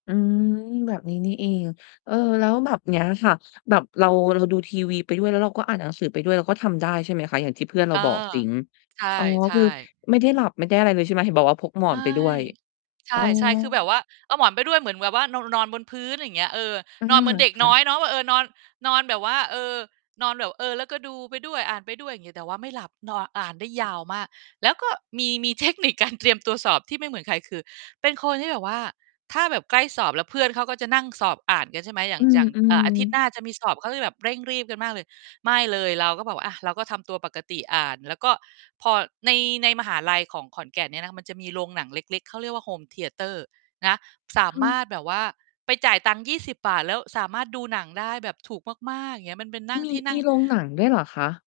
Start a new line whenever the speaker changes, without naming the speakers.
อืม แบบนี้นี่เอง เอ่อ แล้วแบบเนี้ยค่ะ แบบเรา เราดูทีวีไปด้วย แล้วเราก็อ่านหนังสือไปด้วย เราก็ทำได้ ใช่ไหมคะ อย่างที่เพื่อนเร
เ
า
ออ
บอกจริง
ใช่
อ๋อ
ใช
คือ
่
ไม่ได้หลับไม่ได้อะไรเลย ใช่ไหม เห็นบอกว่าพกหมอ
ไม
นไป
่
ด้วย
ใช
อ๋อ
่ ๆ คือแบบว่า เอาหมอนไปด้วย เหมือนแบบว่า นอน นอนบนพื้น อะไรอย่างเงี้ย เออ
อื
นอนเ
ม
หมือนเด็ก
ค่
น้
ะ
อยเนาะว่า เออ นอน นอนแบบว่า เออ นอนแบบ เออ แล้วก็ดูไปด้วย อ่านไปด้วย อย่างเงี้ย แต่ว่าไม่หลับ นอน อ่านได้ยาวมาก แล้วก็มี มี เทคนิคการเตรียมตัวสอบ ที่ไม่เหมือนใคร คือ เป็นคนที่แบบว่า ถ้าแบบใกล้สอบแล้วเพื่อนเขาก็จะนั่ง สอบอ่านกันใช่ไหม อย่
อ
า
ื
ง อย่าง เอ่อ
อ
อาทิตย์หน
ๆ
้าจะมีสอบเขาจะแบบเร่งรีบกันมากเลย ไม่เลย เราก็แบบอะ เราก็ทำตัวปกติอ่าน แล้วก็พอใน ในมหาลัยของขอนแก่นเนี่ย มันจะมีโรงหนังเล็ก ๆ เขาเรียกว่า Home Theater นะ สา
ค่
มา
ะ
รถแบบว่าไปจ่ายตังค์ 20 แล้วสามารถดูหนังได้แบบถูกมาก ๆ อย่างเงี้ย มันเป็นนั่ง
มี
ที่นั
ม
่
ี
ง
โรงหนังด้วยเหรอคะ?